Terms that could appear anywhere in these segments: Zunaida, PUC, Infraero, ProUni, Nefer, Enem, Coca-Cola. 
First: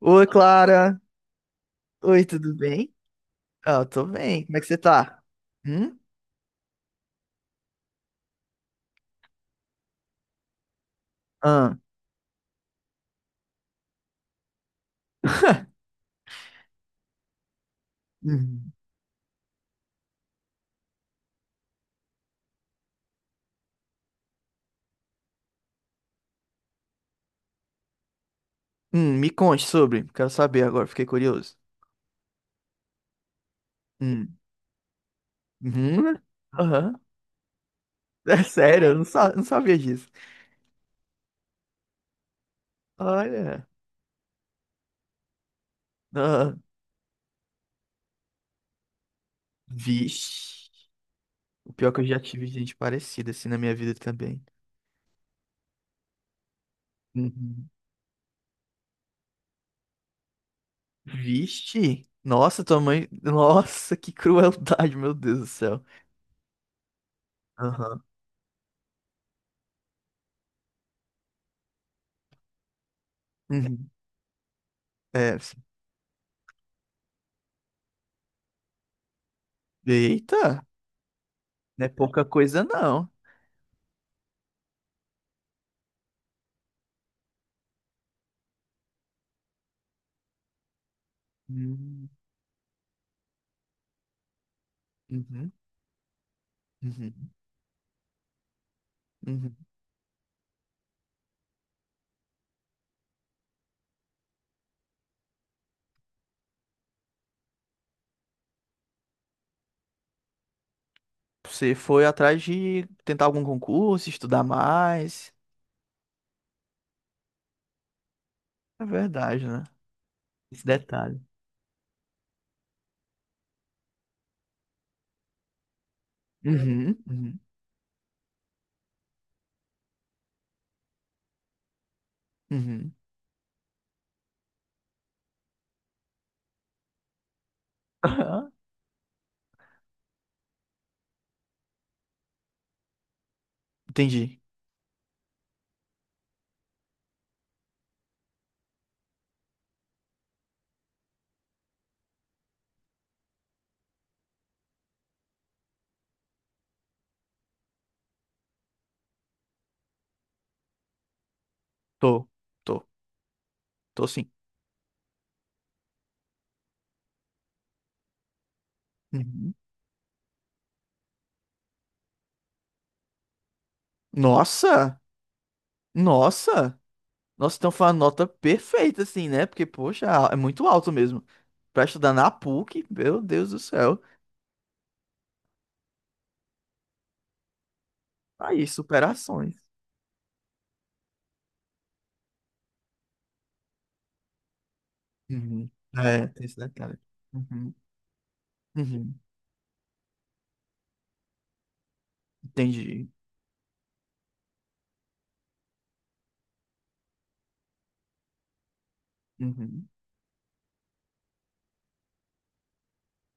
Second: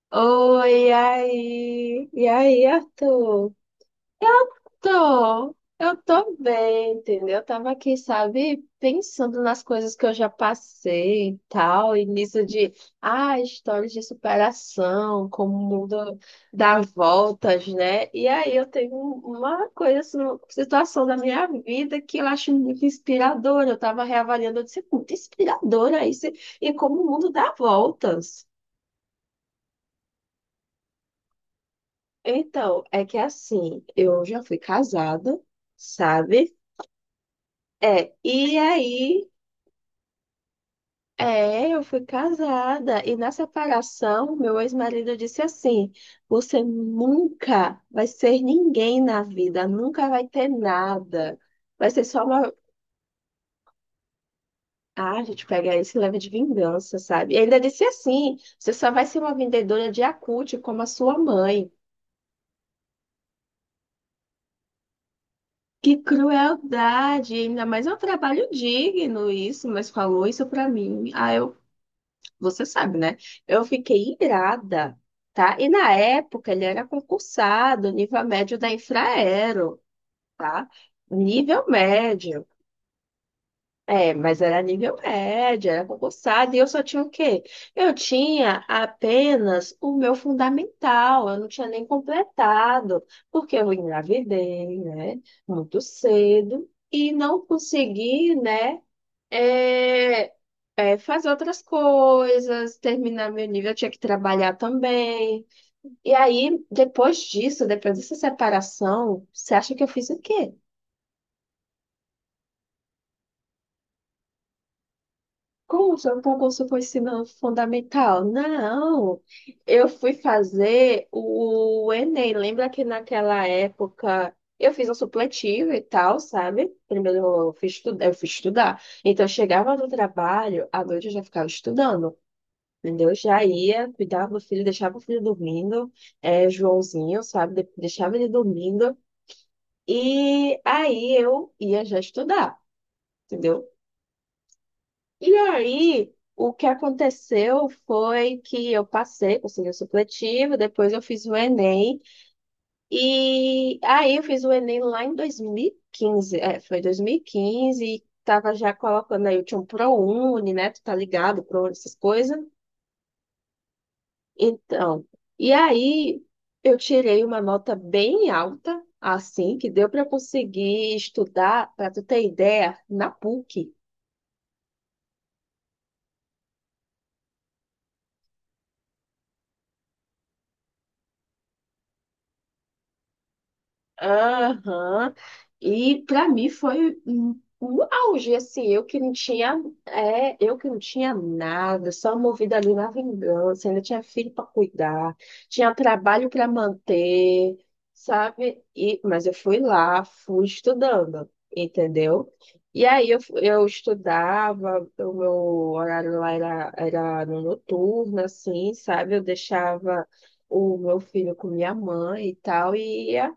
Oi, Oi, e Clara. aí? Oi, E tudo aí, bem? Arthur? Ah, eu tô bem. Como é que você tá? Tô, eu Hum? tô bem, entendeu? Eu tava aqui, sabe, pensando nas coisas que eu já passei e Ah. tal, e nisso de, ah, histórias de superação, como o mundo dá voltas, né? E aí eu Hum. tenho uma coisa, assim, uma situação da minha vida que eu acho muito inspiradora. Eu tava reavaliando, eu disse, "É muito inspiradora isso, e como o mundo dá voltas." Me conte sobre. Quero saber agora, fiquei curioso. Então, é que assim, eu Hum. já fui casada, Uhum. sabe? Aham. É, É e sério, eu não, aí, sa- não sabia disso. é, eu fui casada, e na Olha. separação, meu ex-marido disse assim: Ah. você nunca vai ser ninguém na vida, nunca vai ter Vixe. nada, O pior vai é que ser eu já só tive uma. gente parecida assim na minha vida também. Ah, a gente pega isso e leva de vingança, sabe? E ainda Uhum. disse assim: você só vai ser uma vendedora de acúte como a sua mãe. Vixe. Nossa, tua mãe. Nossa, que crueldade, meu Deus do céu. Que crueldade, ainda mais é um Aham. trabalho digno isso, mas falou isso pra mim. Ah, eu, você sabe, né? Eu Uhum. fiquei irada, É. tá? E na época ele era concursado, nível médio da Infraero, Eita. tá? Nível Não é pouca médio. coisa, não. É, mas era nível médio, era concursado, e eu só tinha o quê? Eu tinha apenas o meu fundamental, eu não tinha nem Hum. completado, porque eu engravidei, né, Uhum, muito cedo, uhum, e não consegui, né, uhum. é, fazer outras coisas, terminar meu nível, eu tinha que trabalhar também. E aí, depois disso, depois dessa separação, você acha que eu fiz o quê? Você foi atrás de tentar algum concurso, estudar mais. Como se o concurso foi ensino fundamental? É Não, verdade, né? eu fui Esse fazer detalhe. o Enem. Lembra que naquela época eu fiz um supletivo e tal, sabe? Uhum, Primeiro uhum, eu fui estudar, eu fui estudar. Então eu chegava no trabalho, à noite eu já ficava estudando, uhum. entendeu? Eu já ia, cuidava do filho, deixava o filho dormindo, é, Joãozinho, sabe? Deixava ele Aham. dormindo. E aí eu ia já estudar, entendeu? Entendi. E aí, o que aconteceu foi que eu passei, consegui o supletivo, depois eu fiz o Enem, e aí eu fiz o Enem lá em 2015, é, foi 2015, e quinze, e tava já colocando aí, eu tinha um ProUni, né, tu tá ligado, ProUni, essas Tô, coisas. tô, tô sim. Então, e aí eu tirei uma nota bem alta, Uhum. assim, que deu para eu conseguir estudar, para tu ter ideia, na PUC. Nossa, nossa. Nossa, então foi uma nota perfeita, assim, né? Porque, poxa, é muito alto mesmo. Pra estudar na PUC, meu Deus do céu. Aham. E para mim foi um auge, Tá aí, assim, eu que não superações. tinha, é, eu que não tinha nada, só movida ali na vingança, ainda tinha filho para cuidar, Uhum. tinha É, trabalho tem para esse detalhe. manter, Uhum, sabe? E, uhum. mas eu fui lá, fui estudando, entendeu? E Entendi. aí eu, eu estudava, o meu horário lá era no noturno, assim, sabe? Eu Uhum. deixava o meu filho com minha mãe e tal, e ia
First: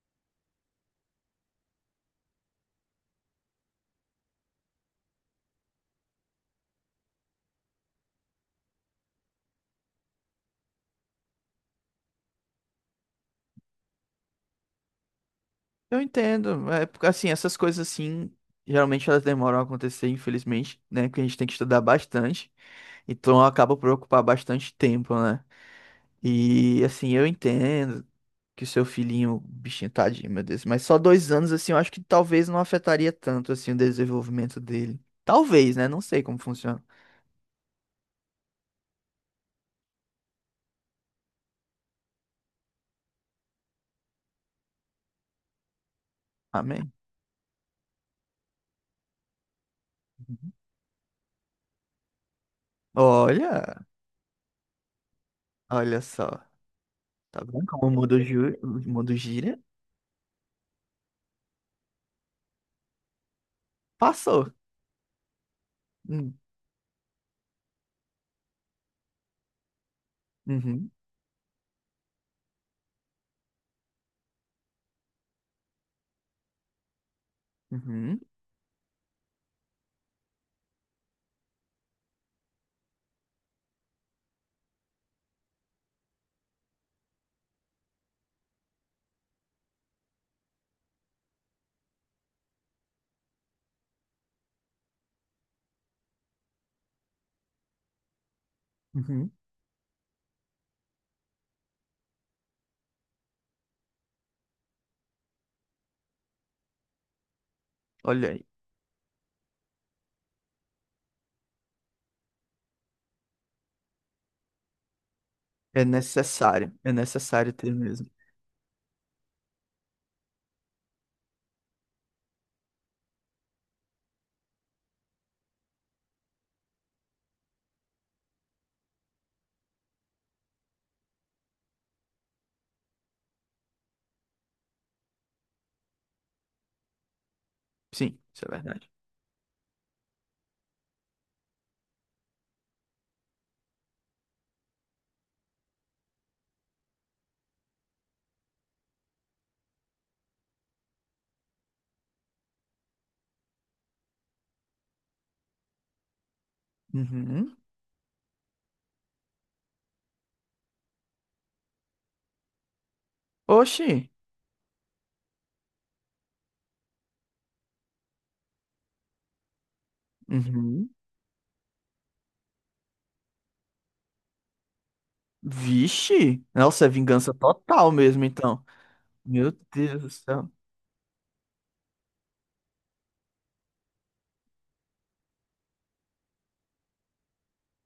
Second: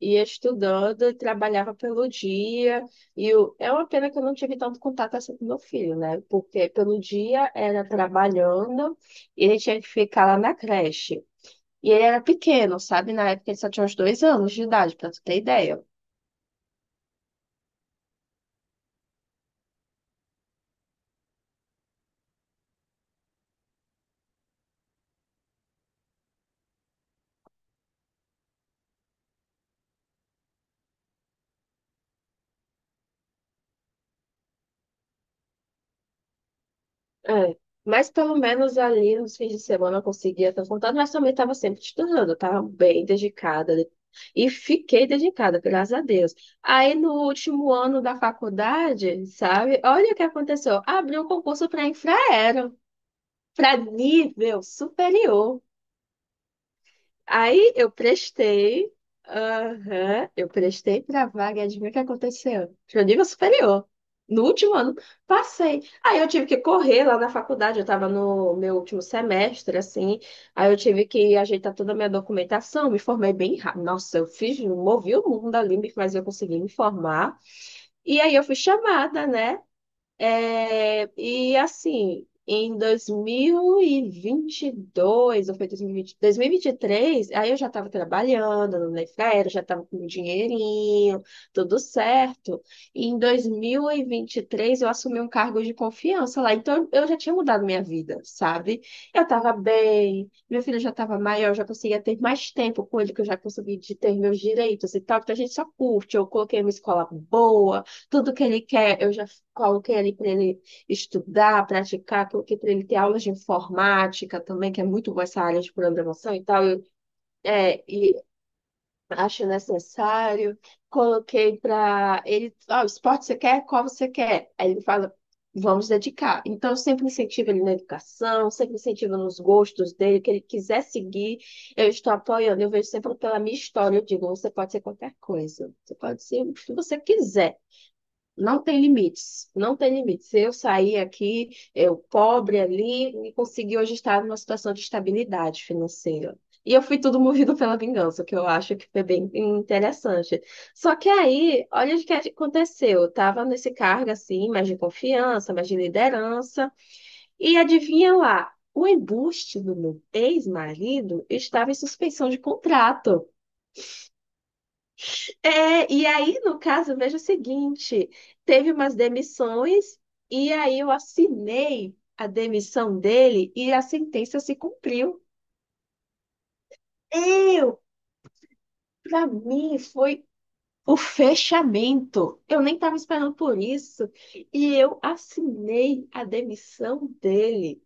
ia estudando, e trabalhava pelo dia, e eu, é uma pena que eu não tive tanto contato assim com meu filho, né? Porque pelo dia era trabalhando, e ele tinha que ficar lá na creche. E ele era pequeno, sabe? Na época ele só tinha uns 2 anos de idade, para tu ter ideia. Eu entendo. É, porque, assim, essas coisas assim, geralmente elas demoram a acontecer, infelizmente, né? Porque a gente tem que estudar bastante. Então acaba por ocupar bastante tempo, né? E assim, eu entendo que o seu filhinho, bichinho, tadinho, meu Deus. Mas só 2 anos, assim, eu acho que talvez não afetaria tanto, assim, o desenvolvimento dele. Talvez, né? Não sei como funciona. É, mas pelo menos ali nos fins de semana eu conseguia estar contando, mas também estava sempre estudando, eu estava bem dedicada e fiquei dedicada, graças a Deus. Amém? Aí no último ano da faculdade, sabe, olha o que Uhum. aconteceu: abriu um concurso para Infraero, para Olha, nível superior. olha só. Tá vendo Aí como o eu mundo, o prestei, mundo gira? aham, eu prestei pra vaga, e adivinha o que aconteceu? Pro nível superior. No Passou. último ano, passei. Aí eu Hum. tive que correr lá na faculdade, eu estava no meu último semestre, assim. Aí eu Uhum, tive que ajeitar toda a minha documentação, me formei bem rápido. Nossa, eu fiz, movi o mundo ali, mas eu consegui me formar. uhum, E aí eu fui chamada, né? É, e assim, em dois mil e vinte e dois ou foi dois mil e vinte e três. Aí eu já estava trabalhando no Nefer, já estava com um dinheirinho, tudo certo. E em dois mil e vinte e três eu assumi um cargo de confiança lá, então eu já tinha mudado minha vida, sabe? Eu uhum. estava bem, meu filho já estava maior, já conseguia ter mais tempo com ele, que eu já consegui de ter meus direitos e tal, porque a gente só curte, eu coloquei uma escola boa, Olha tudo que aí. ele quer, eu já qual que é ali para ele estudar, praticar, qual que é para ele ter aulas de informática também, que é muito boa essa área de programação e tal. Eu, É necessário ter é, mesmo. e acho necessário. Coloquei para ele, ó, esporte você quer? Qual você quer? Aí ele fala, vamos dedicar. Então, eu sempre incentivo ele na educação, sempre incentivo nos gostos dele, o que ele quiser seguir, eu estou apoiando. Eu vejo sempre pela minha história, eu digo, você pode ser qualquer coisa, você pode ser o que você quiser. Sim, isso é Não tem verdade. limites, não tem limites. Se eu sair aqui, eu pobre ali, e consegui hoje estar numa situação de estabilidade financeira. E eu fui tudo movido pela vingança, que eu acho que foi bem interessante. Só que aí, olha o que aconteceu. Eu estava nesse cargo assim, mais de confiança, mais de liderança, Uhum. e adivinha lá, o embuste do meu ex-marido estava em suspensão de contrato. Oxi. É, e aí, no caso, veja o seguinte: teve umas demissões, e aí Uhum. eu assinei a demissão dele e a sentença se cumpriu. Vixe. Nossa, é vingança Eu, total mesmo, então. para Meu mim, Deus do foi céu. o fechamento. Eu nem estava esperando por isso. E eu assinei a demissão dele.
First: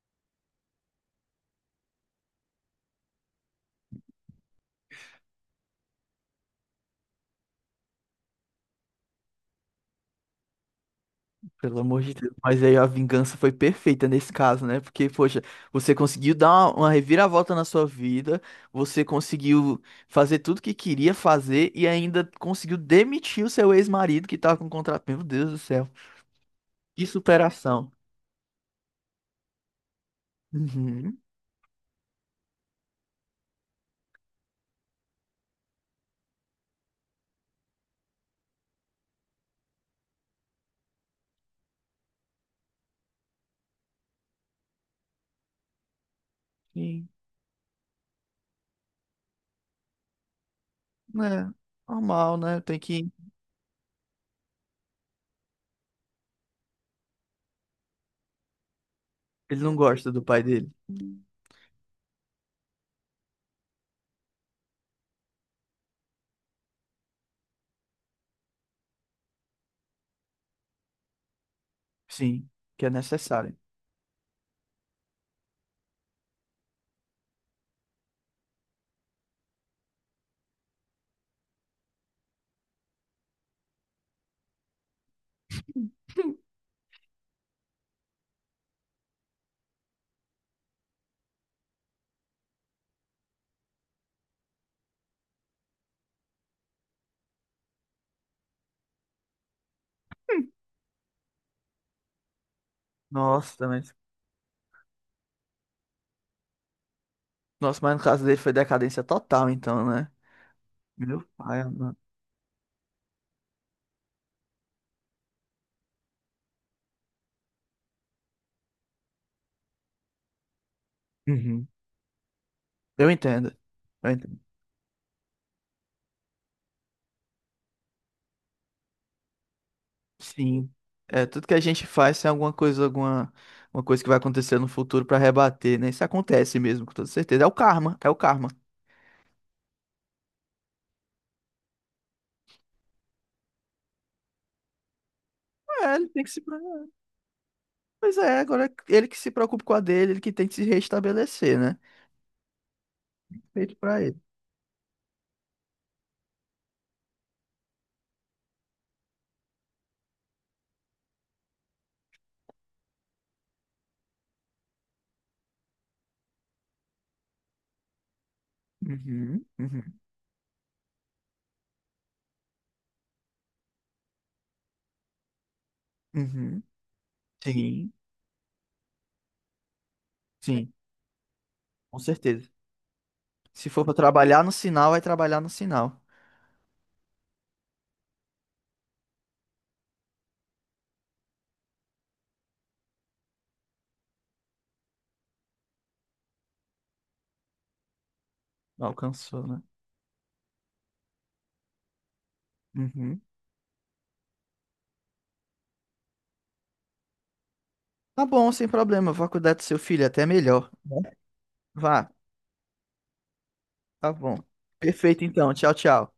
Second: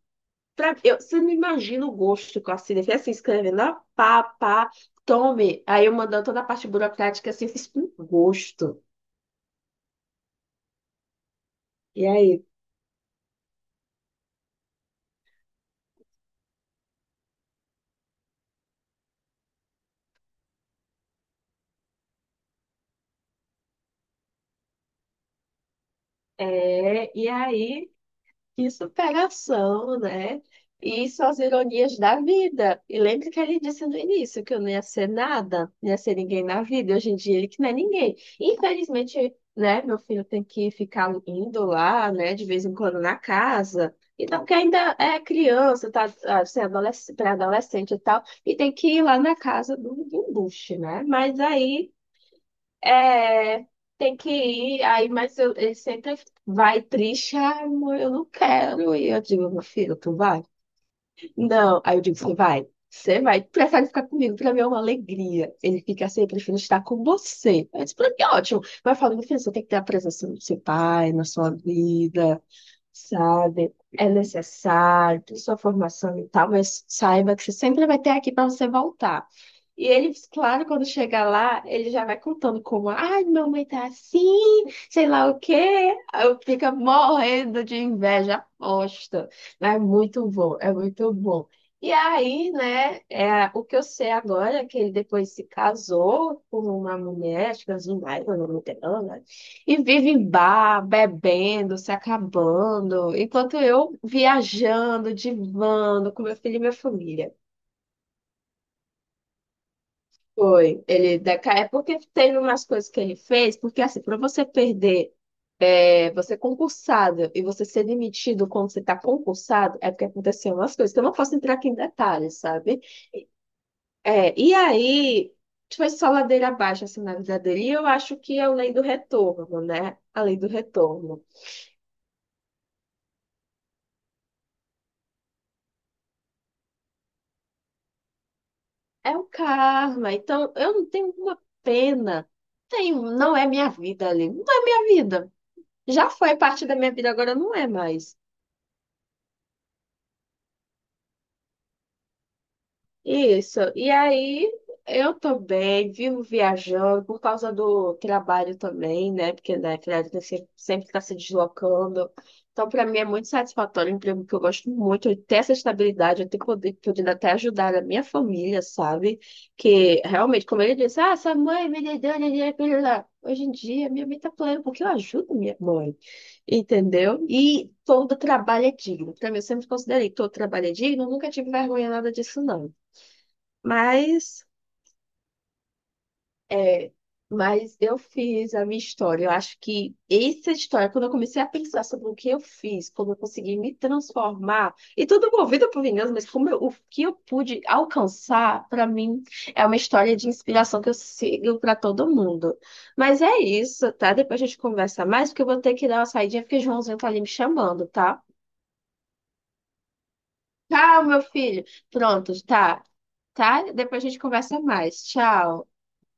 Pra, eu, você não imagina o gosto que eu assinei. Foi assim, escrevendo, ó, pá, pá, tome. Aí eu mandando toda a parte burocrática assim, fiz com gosto. Pelo amor E de Deus. aí? Mas aí a vingança foi perfeita nesse caso, né? Porque, poxa, você conseguiu dar uma reviravolta na sua vida, você conseguiu fazer tudo que queria fazer e ainda conseguiu demitir o seu ex-marido que tava com contrato. Meu Deus do céu. Que É, e superação. aí, que superação, né? E Uhum. são as ironias da vida. E lembra que ele disse no início que eu não ia ser nada, não ia ser ninguém na vida. E hoje em dia ele que não é ninguém. Infelizmente, né, meu filho tem que ficar indo lá, né, de vez em quando na casa. Então, que ainda é criança, tá, assim, Sim. adolescente, pré-adolescente e tal, e tem que ir lá na casa do embuste, né? Mas É, aí. normal, né? Tem que. É, tem que ir, aí, mas eu, ele sempre vai triste, ai, amor, eu não quero ir. Eu digo, Ele meu não filho, gosta tu do pai vai? dele. Não. Aí eu digo, você vai? Você vai, tu prefere ficar comigo, pra mim é uma alegria. Ele fica assim, eu prefiro estar com você. Aí eu disse, pra mim é ótimo. Mas eu falo, meu filho, você tem que ter a presença do seu pai na sua vida, Sim, que é necessário. sabe? É necessário, tem sua formação e tal, mas saiba que você sempre vai ter aqui pra você voltar. E ele, claro, quando chega lá, ele já vai contando como, ai, minha mãe tá assim, sei lá o quê. Aí eu fico morrendo de inveja, aposta. Mas é muito bom, é muito bom. E aí, né, é, o que eu sei agora é que ele depois se casou com uma mulher, acho que é Zunaida, o nome dela, né? E vive em bar, bebendo, se acabando, enquanto Nossa, mas. eu viajando, divando com meu filho e minha família. Nossa, mas no caso dele foi decadência total, então, né? Foi, ele Meu decai, pai, é mano. porque teve umas coisas que ele fez, porque assim, para você perder, é, você é concursado e você ser demitido quando você está concursado, é porque aconteceu umas coisas, então eu não posso entrar Uhum. aqui em detalhes, sabe? Eu entendo. Eu É, entendo. e aí, tipo, foi só ladeira abaixo, assim, na vida dele, e eu acho que é a lei do retorno, né? A lei do Sim. retorno. É, tudo que a gente faz tem alguma coisa, alguma uma coisa que vai acontecer no futuro pra rebater, né? Isso acontece mesmo, com toda certeza. É o karma, é o karma. É o karma, então eu não tenho uma pena, tenho, não é minha vida ali, não é minha vida. É, ele Já tem que foi se. Parte da minha vida, agora não é Pois mais. é, agora é ele que se preocupa com a dele, ele que tem que se restabelecer, né? Isso. Feito E pra ele. aí eu tô bem, vivo viajando por causa do trabalho também, né? Porque, né, criança sempre está se deslocando. Então, para mim é muito satisfatório é um emprego que eu gosto muito, eu ter essa estabilidade, eu ter poder, podendo até ajudar a minha família, sabe? Uhum, uhum, Que realmente, como ele disse, ah, sua mãe me deu dinheiro, blá, blá, blá. Hoje em dia, minha mãe tá plena porque eu ajudo minha mãe, uhum. entendeu? E Sim, todo trabalho é digno. Para mim, eu sempre considerei que todo trabalho sim, é digno, eu nunca tive vergonha com nada disso, certeza. não. Se for pra trabalhar Mas no sinal, vai trabalhar no sinal. É, mas eu fiz a minha história. Eu acho que essa história, quando eu comecei a pensar sobre o que eu fiz, como eu consegui me transformar, e tudo movido por vingança, mas o que eu pude alcançar, para mim, Alcançou, né? é uma história de inspiração que eu sigo para todo mundo. Uhum. Mas é isso, tá? Depois a gente conversa mais, porque eu vou ter que dar uma saidinha, porque o Joãozinho tá ali me chamando, tá? Tá bom, sem problema. Vou cuidar do seu filho, até melhor, Tchau, né? meu filho. Vá, Pronto, tá. Tá? Depois a tá gente bom. conversa mais. Perfeito, então. Tchau. Tchau, tchau.